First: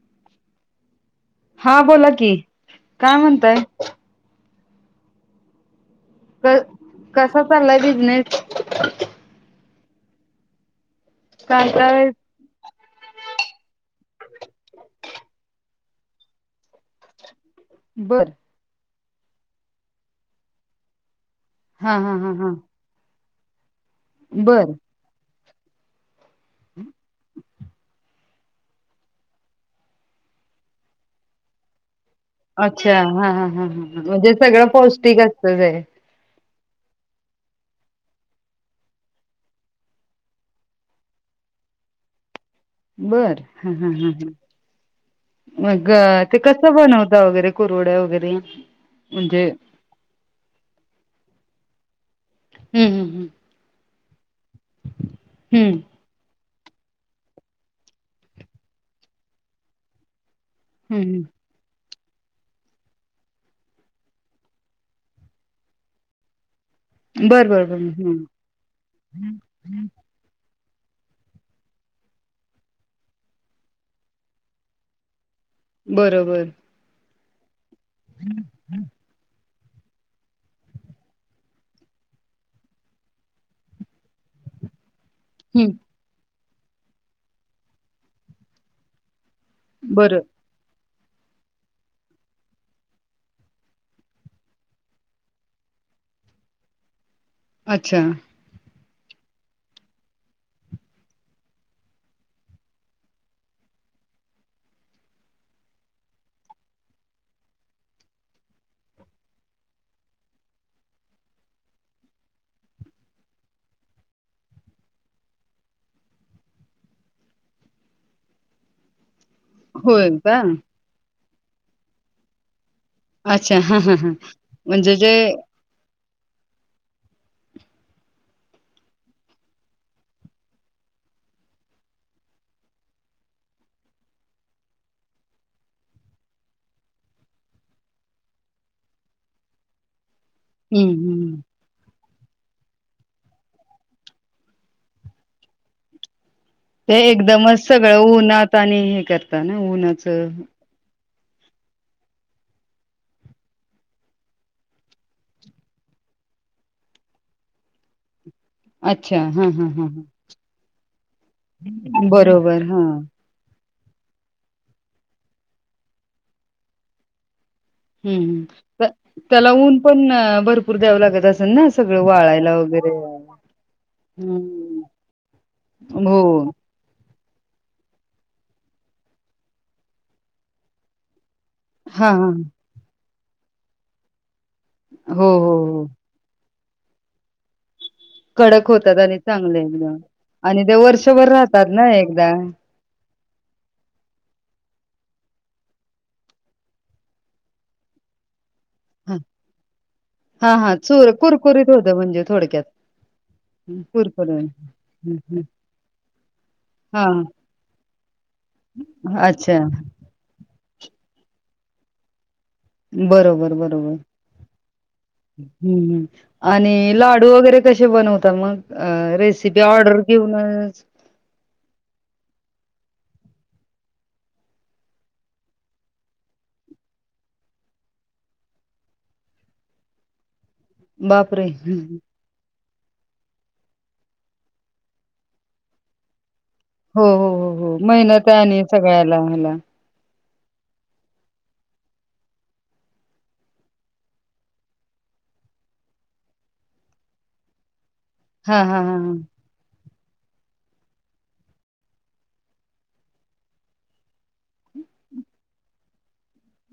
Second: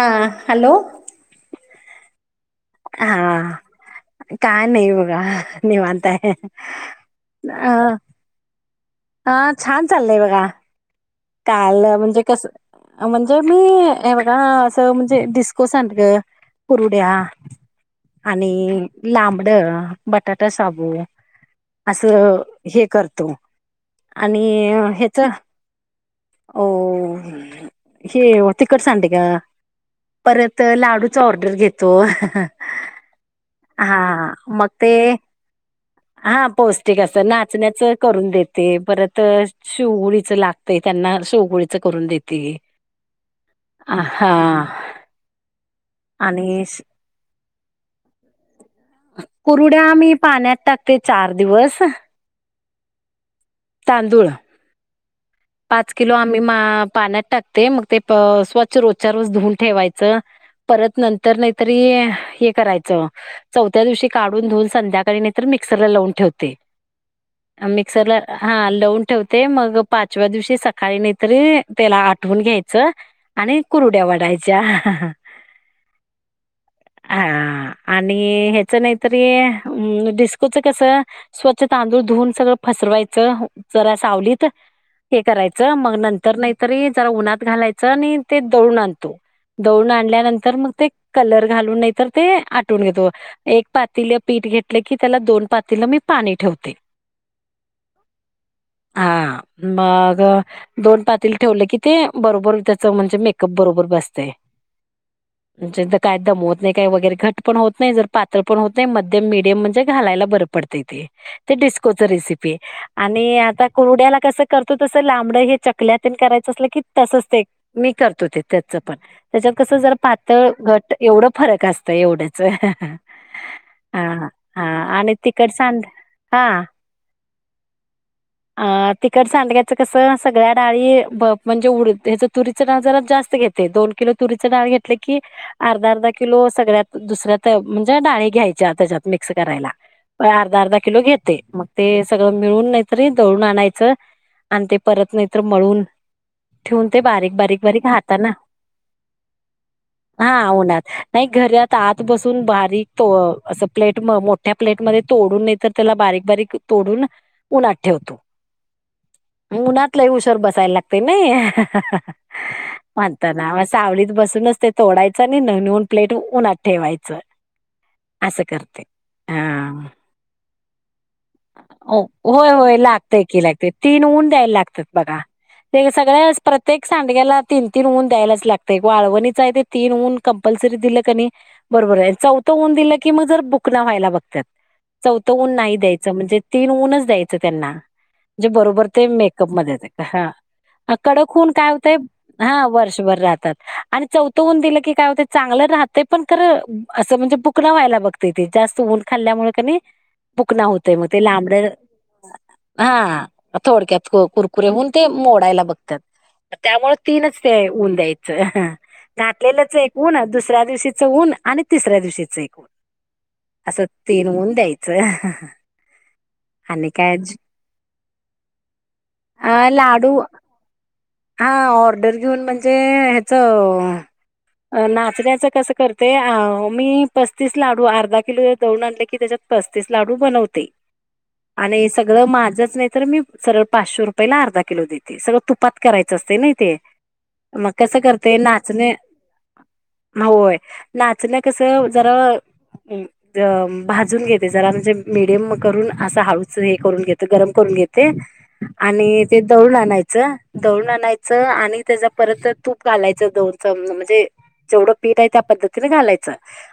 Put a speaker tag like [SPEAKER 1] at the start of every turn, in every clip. [SPEAKER 1] हा हॅलो
[SPEAKER 2] हा बोला की काय
[SPEAKER 1] हा
[SPEAKER 2] म्हणताय
[SPEAKER 1] काय नाही बघा निवंत
[SPEAKER 2] क कसा चाललाय
[SPEAKER 1] अह
[SPEAKER 2] बिझनेस
[SPEAKER 1] हा छान चाललय बघा
[SPEAKER 2] काय
[SPEAKER 1] काल
[SPEAKER 2] काय
[SPEAKER 1] म्हणजे कस म्हणजे मी हे बघा असं म्हणजे डिस्को सांडग कुरुड्या
[SPEAKER 2] बर
[SPEAKER 1] आणि लांबड बटाटा शाबु
[SPEAKER 2] हा हा हा
[SPEAKER 1] असं
[SPEAKER 2] हा
[SPEAKER 1] हे करतो आणि
[SPEAKER 2] बर
[SPEAKER 1] ह्याच ओ हे हो तिकड सांडग परत लाडूचा ऑर्डर घेतो
[SPEAKER 2] अच्छा हा ह ह
[SPEAKER 1] हा
[SPEAKER 2] ह म्हणजे सगळ
[SPEAKER 1] मग ते
[SPEAKER 2] पौष्टिक असत ते
[SPEAKER 1] हा पौष्टिक अस नाचण्याच करून देते परत शिवडीच लागत ते त्यांना शेवगोळीच करून देते अ हा
[SPEAKER 2] मग ते कस
[SPEAKER 1] आणि
[SPEAKER 2] बनवता वगैरे कुरुड्या वगैरे म्हणजे
[SPEAKER 1] कुरुड्या आम्ही पाण्यात टाकते चार दिवस
[SPEAKER 2] हम्म हम्म हम्म
[SPEAKER 1] तांदूळ
[SPEAKER 2] हम्म
[SPEAKER 1] पाच किलो आम मी पाण्यात टाकते मग ते स्वच्छ रोजच्या रोज धुवून ठेवायचं परत
[SPEAKER 2] हम्म हम्म
[SPEAKER 1] नंतर नाहीतरी हे करायच चौथ्या दिवशी काढून धुऊन संध्याकाळी नाही तर मिक्सरला लावून ठेवते
[SPEAKER 2] बर बर बर
[SPEAKER 1] मिक्सरला
[SPEAKER 2] हम्म
[SPEAKER 1] हा लवून ठेवते मग पात व्या दिवशी सकाळी नाहीतरी त्याला आठवून घ्यायचं आणि कुरुड्या वाढायच्या
[SPEAKER 2] बरोबर
[SPEAKER 1] हा आणि ह्याच नाहीतरी अम् डिस्कोचं कसं स्वच्छ तांदूळ धुऊन सगळं पसरवायचं जरा सावलीत हे
[SPEAKER 2] हम्म
[SPEAKER 1] करायचं मग नंतर नाहीतरी जरा उन्हात घालायचं आणि ते दळून आणतो दळुन
[SPEAKER 2] बरं
[SPEAKER 1] आणल्यानंतर मग ते कलर घालून नाही तर ते आटवुन घेतो एक पातीले पीठ घेतले की त्याला दोन पातीलं मी पाणी ठेवते.
[SPEAKER 2] अच्छा.
[SPEAKER 1] ह. मग दोन पातील ठेवले की ते बरोबर त्याच म्हणजे मेकअप बरोबर बसते. [unintelligible] म्हणजे काय दमवत नाही काही वगैरे घट पण होत नाही, जर पातळ पण होत नाही, मध्यम मिडियम म्हणजे घालायला बर होतं ते, ते डिस्कोची रेसिपी आणि आता कुरुड्याला कसं करतो तस लांबड हे चकल्यात करायचं असलं की तसच ते मी करतो ते त्याच पण त्याच्यावर कसं जर
[SPEAKER 2] होय का
[SPEAKER 1] पातळ, घट एवढं फरक असतं एवढ्याच.
[SPEAKER 2] अच्छा हा हा हा म्हणजे जे
[SPEAKER 1] आणि तिखट सांड हा. आ ते सांड्याच कस सगळ्या डाळी म्हणजे उ तुरीची डळ जरा जास्त घेते दोन किल तुरी डाळ घेतले की अर्धा अर्धा किलो सगळ्यात दुसऱ्या म्हणजे डाळी घ्यायच्या त्याच्यात मिक्स करायला प अर्धा अर्धा
[SPEAKER 2] हम्म
[SPEAKER 1] किलो
[SPEAKER 2] हम्म
[SPEAKER 1] घेते मग ते सगळं मिळून नाही तरी दळून आणायचं आणि ते परत नाहीतर मळून ठेऊून ते बारीक
[SPEAKER 2] एकदमच
[SPEAKER 1] बारीक बारीक
[SPEAKER 2] सगळं
[SPEAKER 1] हाताना
[SPEAKER 2] उन्हात आणि हे करता ना उन्हाचं
[SPEAKER 1] हा उन्हात नाही घरात आत बसून बारीक असं प्लेट मोठ्या प्लेट मध्ये तोडून नाही तर त्याला बारी बारीक बारीक तोडून उन्हात ठेवतो.
[SPEAKER 2] अच्छा हा हा हा
[SPEAKER 1] उन्हात लई उशवर बसायला लागते नाही
[SPEAKER 2] बरोबर हा
[SPEAKER 1] म्हणताना. सावळीत बसूनच ते तोडायचं आणि न नऊन प्लेट उन्हात ठेवायचं. असं करते.
[SPEAKER 2] हम्म त्याला ऊन
[SPEAKER 1] हा
[SPEAKER 2] पण भरपूर द्यावं लागत. असेल ना सगळं
[SPEAKER 1] होय
[SPEAKER 2] वाळायला
[SPEAKER 1] होय
[SPEAKER 2] वगैरे
[SPEAKER 1] लागतय की लागते तीन ऊन द्यायला
[SPEAKER 2] हम्म
[SPEAKER 1] लागतात बघा. ते
[SPEAKER 2] हो
[SPEAKER 1] सगळे प्रत्येक सांग ड्याला तीन तीन ऊन द्यायलाच लागत वाळवणीचा आहे ते तीन ऊन कंपल्सरी दिल कणी बरोबर
[SPEAKER 2] हा हा
[SPEAKER 1] चौथ ऊन दिल की मग ज बुकना व्हायला बघत्यात,
[SPEAKER 2] हो
[SPEAKER 1] चौथ
[SPEAKER 2] हो
[SPEAKER 1] ऊन नाही
[SPEAKER 2] हो
[SPEAKER 1] द्याय म्हणजे तीन ऊनच द्यायचं त्यांना. म्हे
[SPEAKER 2] कडक
[SPEAKER 1] बरोबर
[SPEAKER 2] होतात
[SPEAKER 1] ते
[SPEAKER 2] आणि
[SPEAKER 1] मेकअप
[SPEAKER 2] चांगले
[SPEAKER 1] मध्ये
[SPEAKER 2] एकदम
[SPEAKER 1] येते.
[SPEAKER 2] आणि ते
[SPEAKER 1] ह
[SPEAKER 2] वर्षभर
[SPEAKER 1] कडकून
[SPEAKER 2] राहतात
[SPEAKER 1] काय
[SPEAKER 2] ना
[SPEAKER 1] होतय
[SPEAKER 2] एकदा
[SPEAKER 1] हा वर्षभर राह आणि चौथं ऊन दिलं की काय होते, चांगलं राहतंय खरं बुकना व्हायला बघते ते. चवून
[SPEAKER 2] हा
[SPEAKER 1] खाल्ल्यामुळे क
[SPEAKER 2] हा
[SPEAKER 1] भुकना
[SPEAKER 2] हा
[SPEAKER 1] होत ते मग
[SPEAKER 2] चुर
[SPEAKER 1] ते लांबड
[SPEAKER 2] कुरकुरीत होतं म्हणजे थोडक्यात
[SPEAKER 1] हा थोडक्यात कुरकुर होन ते मोडायला बघतात. त्यामुळे
[SPEAKER 2] हा
[SPEAKER 1] तीनच ते ऊन द्यायचं
[SPEAKER 2] अच्छा
[SPEAKER 1] घातलेलंच एक ऊन, दुसर तिसऱ्या दिवशीच ऊन आणि तिसऱ्या दिवशीच एक.
[SPEAKER 2] बरोबर
[SPEAKER 1] असं
[SPEAKER 2] बरोबर
[SPEAKER 1] तीन ऊन द्यायचं.
[SPEAKER 2] हम्म हम्म. आणि लाडू वगैरे कसे बनवतात मग रेसिपी
[SPEAKER 1] अ
[SPEAKER 2] ऑर्डर
[SPEAKER 1] लाडू
[SPEAKER 2] घेऊनच
[SPEAKER 1] हा ऑर्डर घेऊन म्हणजे ह्याच नाचण्याचं कसं करते अ मी पस्तीस लाडू अर्धा किलो दळून आणले की त्याच्यात पस्तीस लाडू बनवते
[SPEAKER 2] बापरे!
[SPEAKER 1] आणि
[SPEAKER 2] हम्म.
[SPEAKER 1] सगळं माझ नाही तर मी सरळ पाचशे रुपयाला अर्धा किलो दे सळ तुपात करायचं असते नाही. ते
[SPEAKER 2] हो, हो, हो,
[SPEAKER 1] मग
[SPEAKER 2] हो.
[SPEAKER 1] कसं
[SPEAKER 2] मेहनत
[SPEAKER 1] करते
[SPEAKER 2] आहे आणि
[SPEAKER 1] नाचणे
[SPEAKER 2] सगळ्याला ह्याला.
[SPEAKER 1] होय नाचन कसं जरा भाजून घेते जरा म्हणजे मीडियम करून असं हळूच हे करून घेते गरम करून घेते
[SPEAKER 2] हां, हां, हां, हां.
[SPEAKER 1] आणि ते दळून आणायच. दून आणायचं आणि त्याचा परत तूप घालायचं दौचं म्हणजे जेवढं पीठ आहे त्या पद्धतीने घालायचं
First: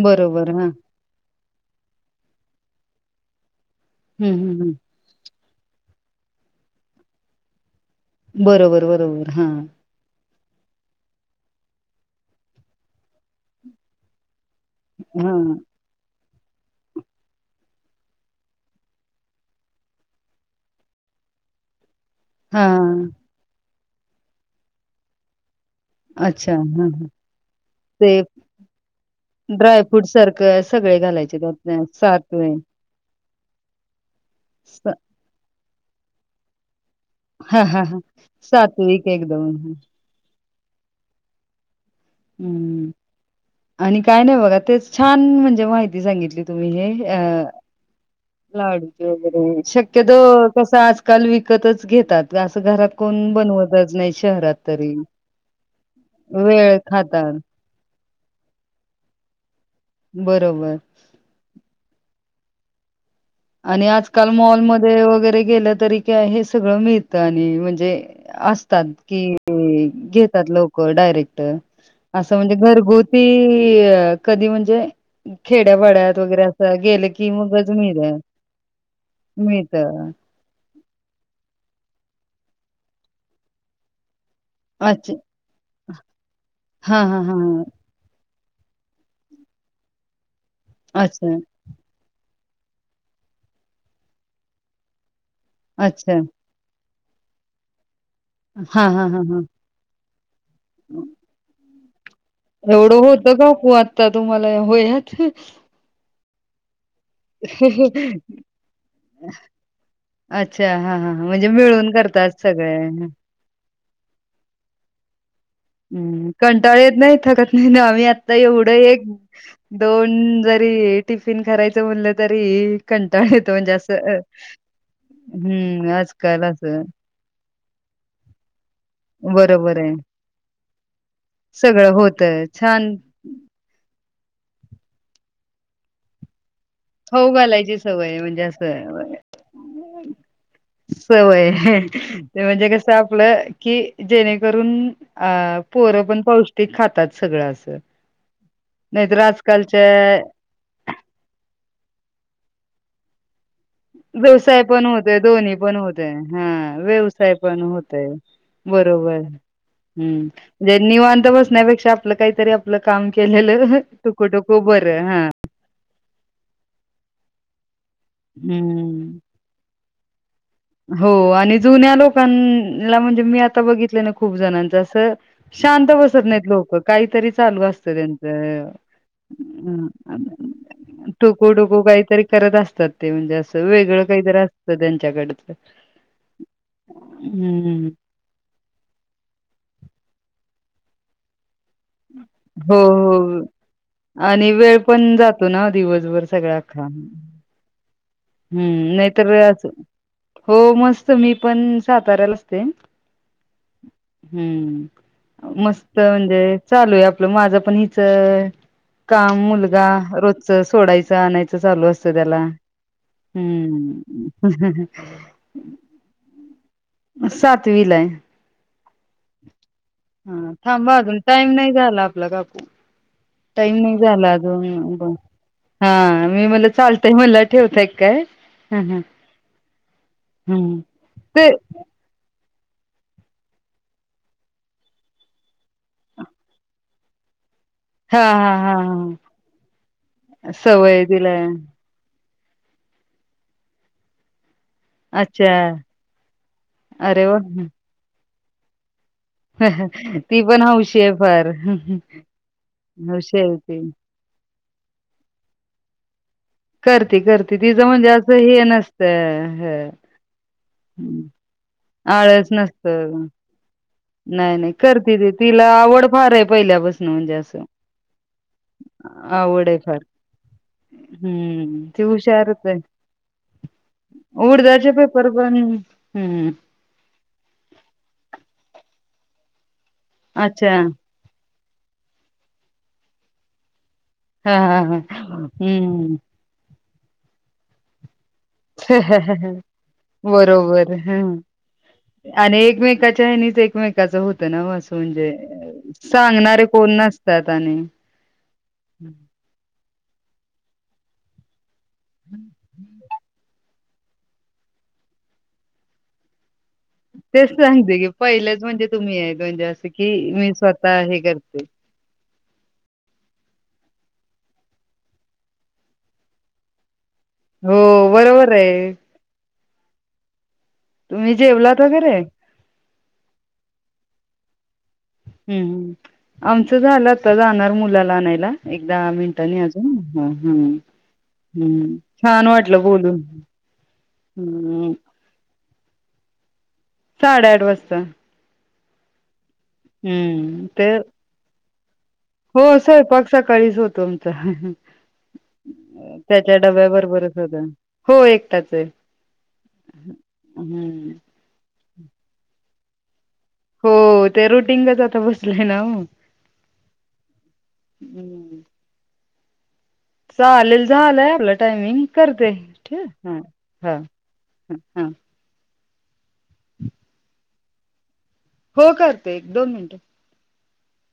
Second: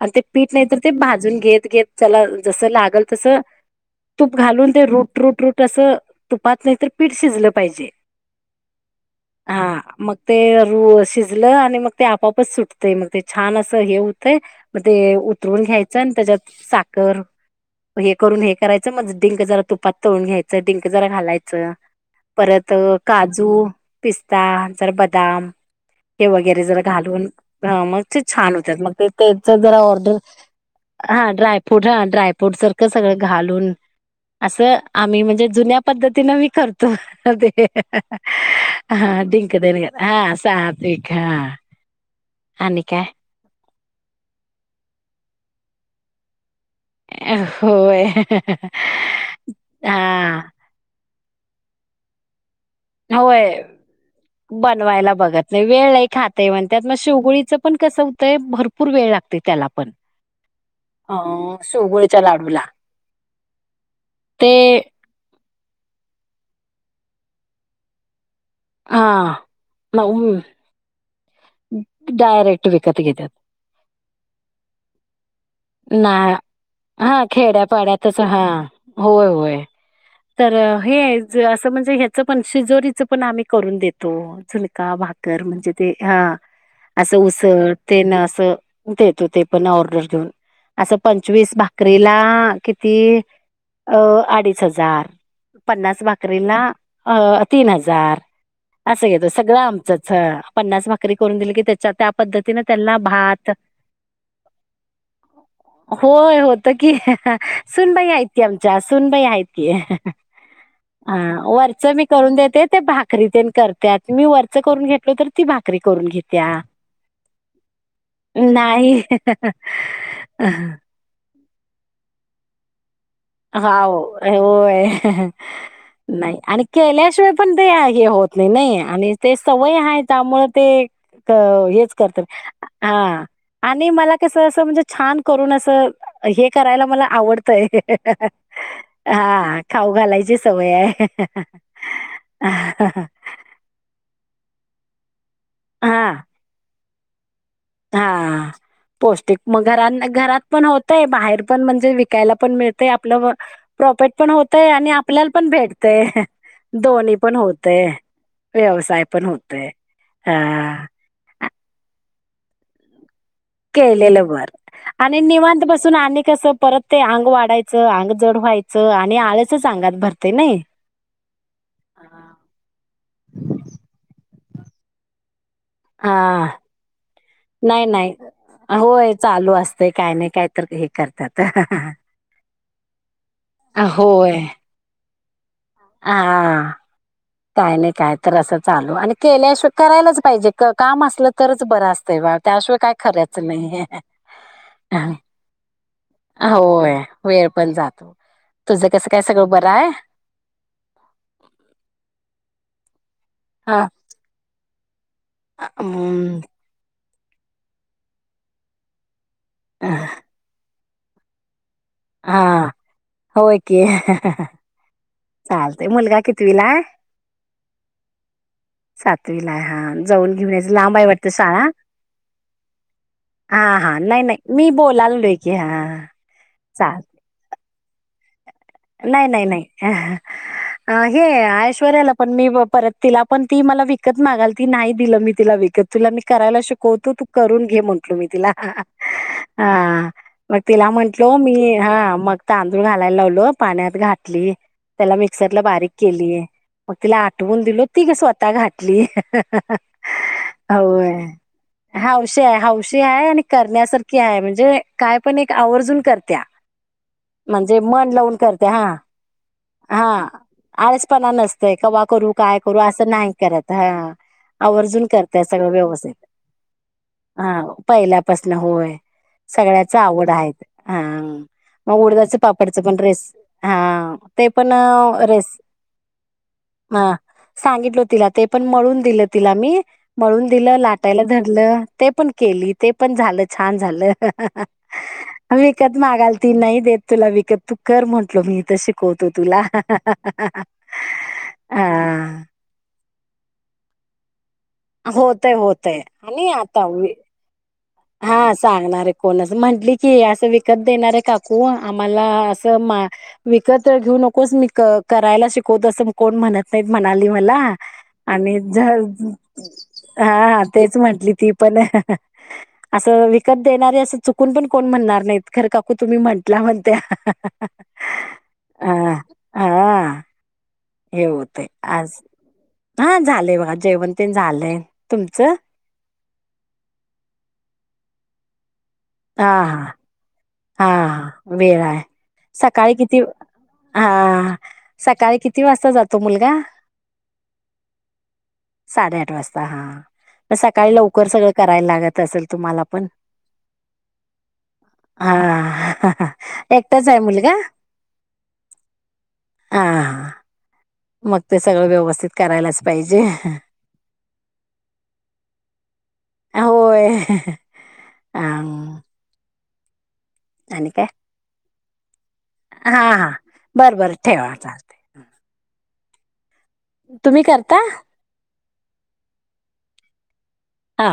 [SPEAKER 1] आणि ते पीठ
[SPEAKER 2] बरोबर.
[SPEAKER 1] नाही
[SPEAKER 2] हां.
[SPEAKER 1] तर ते भाजून घेत त्याला जस लागल तस
[SPEAKER 2] हं,
[SPEAKER 1] तूप
[SPEAKER 2] हं,
[SPEAKER 1] घालून
[SPEAKER 2] हं.
[SPEAKER 1] ते रूट रूट रूट तसं तुपात नाही तर पीठ शिजलं पाहिजे.
[SPEAKER 2] बरोबर बरोबर हा.
[SPEAKER 1] ते रू शिजलं आणि मग ते आपापच सुटतय मग ते छान असं हे होतंय. मग ते
[SPEAKER 2] हां,
[SPEAKER 1] उतरून घ्यायचं आणि त्याच्यात साखर हे करून हे करायचं. समज डिंक जरा तुपात तळून घ्यायचं, डिंक जरा घालायचं. परत
[SPEAKER 2] हां.
[SPEAKER 1] काजू, पिस्ता जरा बदाम हे
[SPEAKER 2] अच्छा.
[SPEAKER 1] वगैरे जरा
[SPEAKER 2] हां, हां.
[SPEAKER 1] घालून, हा मग ते छान होतात मग ते त्याच जरा
[SPEAKER 2] ड्रायफ्रूट
[SPEAKER 1] ऑर्डर
[SPEAKER 2] सारखं सगळे
[SPEAKER 1] हा
[SPEAKER 2] घालायचे त्यात
[SPEAKER 1] ड्रायफ्रूट हा
[SPEAKER 2] सातवे
[SPEAKER 1] ड्रायफ्रूट सारखं सगळं घालून असं
[SPEAKER 2] स
[SPEAKER 1] आम्ही म्हणजे जुन्या पद्धतीन मी कर त
[SPEAKER 2] हां,
[SPEAKER 1] ते
[SPEAKER 2] हां, हां. सात्विक
[SPEAKER 1] हा
[SPEAKER 2] एकदम.
[SPEAKER 1] डिंक देन का हा. साप हे कार?
[SPEAKER 2] हम्म आणि काय नाही बघा ते छान, म्हणजे माहिती सांगितली. तुम्ही हे अ
[SPEAKER 1] होय
[SPEAKER 2] लाडूचे वगरे शक्यतो
[SPEAKER 1] हा
[SPEAKER 2] कसा काल विकतच घेतात. घरात कोण
[SPEAKER 1] होय
[SPEAKER 2] बनवतच नाही शहरात तरी
[SPEAKER 1] बनवायला बघत नाही वेळ खातय
[SPEAKER 2] वेळ
[SPEAKER 1] म्हणत्यात.
[SPEAKER 2] खातात
[SPEAKER 1] शेवगोळीचं पण कसं होतंय भरपूर वेळ लागते त्याला.
[SPEAKER 2] बरोबर
[SPEAKER 1] अ शोगळच्या लाडूला.
[SPEAKER 2] आणि आजकाल
[SPEAKER 1] ते
[SPEAKER 2] मॉलमध्ये वगैरे गेलं तरी काय हे सगळं मिळत आणि म्हणजे असतात
[SPEAKER 1] हा
[SPEAKER 2] कि
[SPEAKER 1] मग
[SPEAKER 2] घेतात लोक डायरेक्ट असं म्हणजे
[SPEAKER 1] डायरेक्ट विकत
[SPEAKER 2] घरगुती
[SPEAKER 1] घेतात
[SPEAKER 2] कधी म्हणजे
[SPEAKER 1] ना
[SPEAKER 2] खेड्याभड्यात वगैरे असं गेलं
[SPEAKER 1] हा
[SPEAKER 2] की मगज मी
[SPEAKER 1] खेड्यापाड्यातच हा होय होय तर. हे असं म्हणजे ह्याचं पण शिजोरीच पण आम्ही करून देतो. झुलका
[SPEAKER 2] अच्छा
[SPEAKER 1] भाकर म्हणजे ते ह
[SPEAKER 2] हा
[SPEAKER 1] असं
[SPEAKER 2] हा हा हा
[SPEAKER 1] उसळ ते न देतो ते पण ऑर्डर घेऊन असं
[SPEAKER 2] अच्छा
[SPEAKER 1] पंचवीस भाकरीला किती अ अडीच हजार पन्नास
[SPEAKER 2] अच्छा
[SPEAKER 1] भाकरीना. अ तीन हजार
[SPEAKER 2] हा हा
[SPEAKER 1] असं
[SPEAKER 2] हा
[SPEAKER 1] घेतो
[SPEAKER 2] हा
[SPEAKER 1] सगळं आमचं पन्नास भाकरी करून दिली की त्याच्या त्या पद्धतीने त्यांना
[SPEAKER 2] एवढं होत ग
[SPEAKER 1] भात
[SPEAKER 2] खू आत्ता तुम्हाला या वयात.
[SPEAKER 1] होय होत कि सुनबाई आहेत की आमच्या सुनबाई आहेत की
[SPEAKER 2] अच्छा. हां, हां,
[SPEAKER 1] हा
[SPEAKER 2] हां. म्हणजे
[SPEAKER 1] वरच
[SPEAKER 2] मिळून
[SPEAKER 1] मी करून
[SPEAKER 2] करतात
[SPEAKER 1] देते
[SPEAKER 2] सगळे.
[SPEAKER 1] ते भाकरी ते करते आ मी वरच करून घेतलो तर ती भाकरी करून
[SPEAKER 2] हं.
[SPEAKER 1] घेत्या
[SPEAKER 2] कंटाळा येत नाही, थकत नाही
[SPEAKER 1] नाही.
[SPEAKER 2] दोन जरी टिफिन करायचं म्हणलं तरी कंटाळा येतो
[SPEAKER 1] हो
[SPEAKER 2] म्हणजे असं अ,
[SPEAKER 1] वो होय
[SPEAKER 2] हं.
[SPEAKER 1] नाही
[SPEAKER 2] आजकाल
[SPEAKER 1] आणि
[SPEAKER 2] असं.
[SPEAKER 1] केल्याशिवाय पण ते हे होत नाही नाही आणि ते सवय आहे त्यामुळे ते
[SPEAKER 2] सगळं
[SPEAKER 1] हेच करत
[SPEAKER 2] होतं. छान
[SPEAKER 1] हा आणि मला कस असं म्हणजे छान करून असं हे करायला मला
[SPEAKER 2] खाऊ
[SPEAKER 1] आवडतंय.
[SPEAKER 2] घालायची सवय आहे म्हणजे
[SPEAKER 1] हा खाऊ
[SPEAKER 2] असं
[SPEAKER 1] घालायची सवय आहे.
[SPEAKER 2] सवय ते म्हणजे कसं आपलं की जेणेकरून अ पोरं
[SPEAKER 1] हां.
[SPEAKER 2] पण पौष्टिक खातात सगळं अस.
[SPEAKER 1] हा पौष्टिक मगर घरात पण होतय बाहेर पण म्हणजे वी यला पण मिळतय आपलं प्रॉफिट पण
[SPEAKER 2] व्यवसाय
[SPEAKER 1] होतय
[SPEAKER 2] पण
[SPEAKER 1] आणि
[SPEAKER 2] होत
[SPEAKER 1] आपल्याला
[SPEAKER 2] दोन्ही पण
[SPEAKER 1] भेटतय
[SPEAKER 2] होतय हा व्यवसाय पण होतय, हा.
[SPEAKER 1] व्यवसाय
[SPEAKER 2] बरोबर
[SPEAKER 1] पण होतय
[SPEAKER 2] हम्म म्हणे
[SPEAKER 1] हा
[SPEAKER 2] निवांत बसण्यापेक्षा आपलं काहीतरी आपलं काम केलेलं
[SPEAKER 1] केलेलं बर
[SPEAKER 2] टुकूटुकू बरं
[SPEAKER 1] आणि
[SPEAKER 2] हा
[SPEAKER 1] निवांत पाासून आणि कस परत ते अंग वाढायचं अंग जड व्हायचं
[SPEAKER 2] हम्म
[SPEAKER 1] आणि आल्याच अंगात भर
[SPEAKER 2] हो आणि जुन्या लोकांना म्हणजे मी आता बघितले ना खूप जणांच असं शांत
[SPEAKER 1] हा
[SPEAKER 2] बसत नाहीत लोक काहीतरी चालू
[SPEAKER 1] नाही
[SPEAKER 2] असत
[SPEAKER 1] नाही
[SPEAKER 2] त्यांचं.
[SPEAKER 1] होय चालू असते काय नाही काय तर हे करतात
[SPEAKER 2] टुकूडुकू काहीतरी करत अस ते म्हणजे असं वेगळं काहीतरी
[SPEAKER 1] होय
[SPEAKER 2] असतं त्यांच्याकड
[SPEAKER 1] हा काय
[SPEAKER 2] हम्म.
[SPEAKER 1] नाही काय तर असं चालू आणि केल्या श करायलाच पाहिजे काम असलं तरच बरं असतंय बा
[SPEAKER 2] हो,
[SPEAKER 1] त्याशिवाय काय
[SPEAKER 2] हो.
[SPEAKER 1] खरायचं नाही.
[SPEAKER 2] आणि वेळ पण जातो ना दिवसभर सगळ्या खा
[SPEAKER 1] होय वेळ पण जातो तुझं
[SPEAKER 2] हम्म
[SPEAKER 1] कसं
[SPEAKER 2] नाही
[SPEAKER 1] काय
[SPEAKER 2] तर
[SPEAKER 1] सगळं
[SPEAKER 2] वेळेचं
[SPEAKER 1] बरं आहे
[SPEAKER 2] हो मस्त, मी पण साताऱ्याला असते.
[SPEAKER 1] हा
[SPEAKER 2] हम्म. मस्त
[SPEAKER 1] अम,
[SPEAKER 2] म्हणजे चालू आहे आपलं माझं पण हिच काम, मुलगा, रोजच सोडायचं, आणायचं चालू असतं त्याला.
[SPEAKER 1] हा
[SPEAKER 2] हम्म ह.
[SPEAKER 1] चालतय मुलगा कितीवीलाय?
[SPEAKER 2] सातवीला आहे.
[SPEAKER 1] सातवीलाय हा. जाऊन
[SPEAKER 2] हा
[SPEAKER 1] घेऊनच लांब
[SPEAKER 2] थांबा
[SPEAKER 1] आहे
[SPEAKER 2] अजून
[SPEAKER 1] वाटत
[SPEAKER 2] टाइम
[SPEAKER 1] शाळा?
[SPEAKER 2] नाही झाला आपला काकू.
[SPEAKER 1] हा
[SPEAKER 2] टाईम
[SPEAKER 1] हा नाही
[SPEAKER 2] झाला
[SPEAKER 1] नाही मी
[SPEAKER 2] अजून ब
[SPEAKER 1] बोलालो की हा
[SPEAKER 2] मी मला
[SPEAKER 1] चाल
[SPEAKER 2] चालतय मला ठेवताय काय ह ह
[SPEAKER 1] नाही नाही नाही
[SPEAKER 2] हम्
[SPEAKER 1] हे
[SPEAKER 2] ते
[SPEAKER 1] आयश्वर्याला पण मी परत तिला पण ती मला विकत मागालती नाही दिलं मी तिला विकत. तुला मी करायला शिकवतो तू करून घे म्हटलो
[SPEAKER 2] हा
[SPEAKER 1] मी
[SPEAKER 2] हा
[SPEAKER 1] तिला.
[SPEAKER 2] हा
[SPEAKER 1] हा
[SPEAKER 2] हा
[SPEAKER 1] मग तिला
[SPEAKER 2] सवय
[SPEAKER 1] म्हंटलो
[SPEAKER 2] दिलाय
[SPEAKER 1] मी हा मग तांदूळ घालायला लावलो. पाण्यात घातली. त्याला
[SPEAKER 2] अच्छा
[SPEAKER 1] मिक्सरला बारीक केलीय मग तिला
[SPEAKER 2] अरे वा
[SPEAKER 1] आठवून दिलो ती ग स्वतः घातली.
[SPEAKER 2] ती पण हौशी
[SPEAKER 1] होय
[SPEAKER 2] आहे फार
[SPEAKER 1] हवशी आहे हौशी आहे आणि करण्यासारखी आह काय म्हणजे काय पण एक आवर्जून करत्या.
[SPEAKER 2] करती करती तिचं म्हणजे
[SPEAKER 1] मन
[SPEAKER 2] असं
[SPEAKER 1] लावून
[SPEAKER 2] हे
[SPEAKER 1] करते हां.
[SPEAKER 2] नसतं ह.
[SPEAKER 1] हा आळसपणा नसतय कवा करू? काय करू?
[SPEAKER 2] नसत
[SPEAKER 1] असं नाही करत हा.
[SPEAKER 2] नाही नाही
[SPEAKER 1] आवर्जून
[SPEAKER 2] करते ती
[SPEAKER 1] करताय
[SPEAKER 2] तिला
[SPEAKER 1] सगळं
[SPEAKER 2] आवड
[SPEAKER 1] व्यवस्तीत
[SPEAKER 2] फार आहे पहिल्यापासून म्हणजे
[SPEAKER 1] हा
[SPEAKER 2] असं
[SPEAKER 1] पहिल्यापासन होय.
[SPEAKER 2] आवड आहे
[SPEAKER 1] सगळ्याच
[SPEAKER 2] फार
[SPEAKER 1] आवड आहे. ह
[SPEAKER 2] हम्म
[SPEAKER 1] मग
[SPEAKER 2] ती
[SPEAKER 1] उडदाच
[SPEAKER 2] हुशारच
[SPEAKER 1] पापडच
[SPEAKER 2] आहे
[SPEAKER 1] पण रेस हा ते पण
[SPEAKER 2] उडदाचे पेपर पण
[SPEAKER 1] रेस
[SPEAKER 2] हम्म
[SPEAKER 1] ह सांगितल तिला ते पण मळून दिलं. तिला मी मळून दिलं
[SPEAKER 2] अच्छा
[SPEAKER 1] लाटायला धरलं ते पण केली ते पण झालं छान.
[SPEAKER 2] हा हा हा
[SPEAKER 1] विकत
[SPEAKER 2] हम्म
[SPEAKER 1] मागालती. नाही देत तुला वत तू कर मी त शिकवतो तुला
[SPEAKER 2] बरोबर
[SPEAKER 1] [unintelligible]
[SPEAKER 2] काच्या हेनीच एकमेकाच होत ना असं म्हणजे
[SPEAKER 1] होतय होतय आणि
[SPEAKER 2] सांगणारे
[SPEAKER 1] आता
[SPEAKER 2] कोण
[SPEAKER 1] वि-
[SPEAKER 2] नसतात आणि
[SPEAKER 1] हा सांगणारे कोणच म्हंटली की असं विकत देणारे काकू आम्हाला असं मा विकत घेऊ नकोस मी करायला शिकवतो असं कोण म्हणत म्हणाली
[SPEAKER 2] तेच
[SPEAKER 1] मला
[SPEAKER 2] सांगते की
[SPEAKER 1] आणि
[SPEAKER 2] पहिलेच म्हणजे तुम्ही आहेत म्हणजे असं की मी
[SPEAKER 1] हा तेच
[SPEAKER 2] स्वतः हे
[SPEAKER 1] म्हटली ती
[SPEAKER 2] करते
[SPEAKER 1] प [inaudible] असं विकत देणारे असं चुकून पण कोण म्हणणार नाहीत खरं काकू तुम्ही म्हटला म्हनत्या.
[SPEAKER 2] हो बरोबर आहे.
[SPEAKER 1] हा हे
[SPEAKER 2] तुम्ही
[SPEAKER 1] होतय
[SPEAKER 2] जेवलात
[SPEAKER 1] आज
[SPEAKER 2] वगैरे
[SPEAKER 1] हा झालेय बघा जेव ते झालंय. तुमचं
[SPEAKER 2] हम्म हम्. आमचं झालं आता जाणार मुलाला आणायला. एक दहा
[SPEAKER 1] हा
[SPEAKER 2] मिनिटंनी
[SPEAKER 1] हा
[SPEAKER 2] अजून हम.
[SPEAKER 1] हा हा वेळ आहे सकाळी किती हा
[SPEAKER 2] हम्म
[SPEAKER 1] सकाळी किती किती वाजता जातो मुलगा?
[SPEAKER 2] साडेआठ वाजता.
[SPEAKER 1] साडे आठ वाजता. हा म
[SPEAKER 2] हम्म ते
[SPEAKER 1] सकाळी लवकर सगळं करायला लागत असेल
[SPEAKER 2] हो
[SPEAKER 1] तुम्हाला पण
[SPEAKER 2] स्वयपाक सकाळीच होतो आमचा.
[SPEAKER 1] हा
[SPEAKER 2] त्याच्या डब्या
[SPEAKER 1] एकटाच आहे
[SPEAKER 2] बरोबरच
[SPEAKER 1] मुलगा
[SPEAKER 2] होत. हो एकटाच आहे.
[SPEAKER 1] हा
[SPEAKER 2] हम्म.
[SPEAKER 1] मग ते सगळं व्यवस्थित करायलाच पाहिजे.
[SPEAKER 2] हो ते रुटिंगंगच आता बसलेय ना. हम्म.
[SPEAKER 1] [unintelligible]
[SPEAKER 2] चालेल
[SPEAKER 1] आणि काय
[SPEAKER 2] झालंय आपलं टायमिंग करते.
[SPEAKER 1] हा
[SPEAKER 2] ठेवू?
[SPEAKER 1] हा
[SPEAKER 2] ह
[SPEAKER 1] बरं
[SPEAKER 2] हा. हा.
[SPEAKER 1] [unintelligible] तुम्ही करता?
[SPEAKER 2] हो करते एक दोन मिनट.
[SPEAKER 1] हा.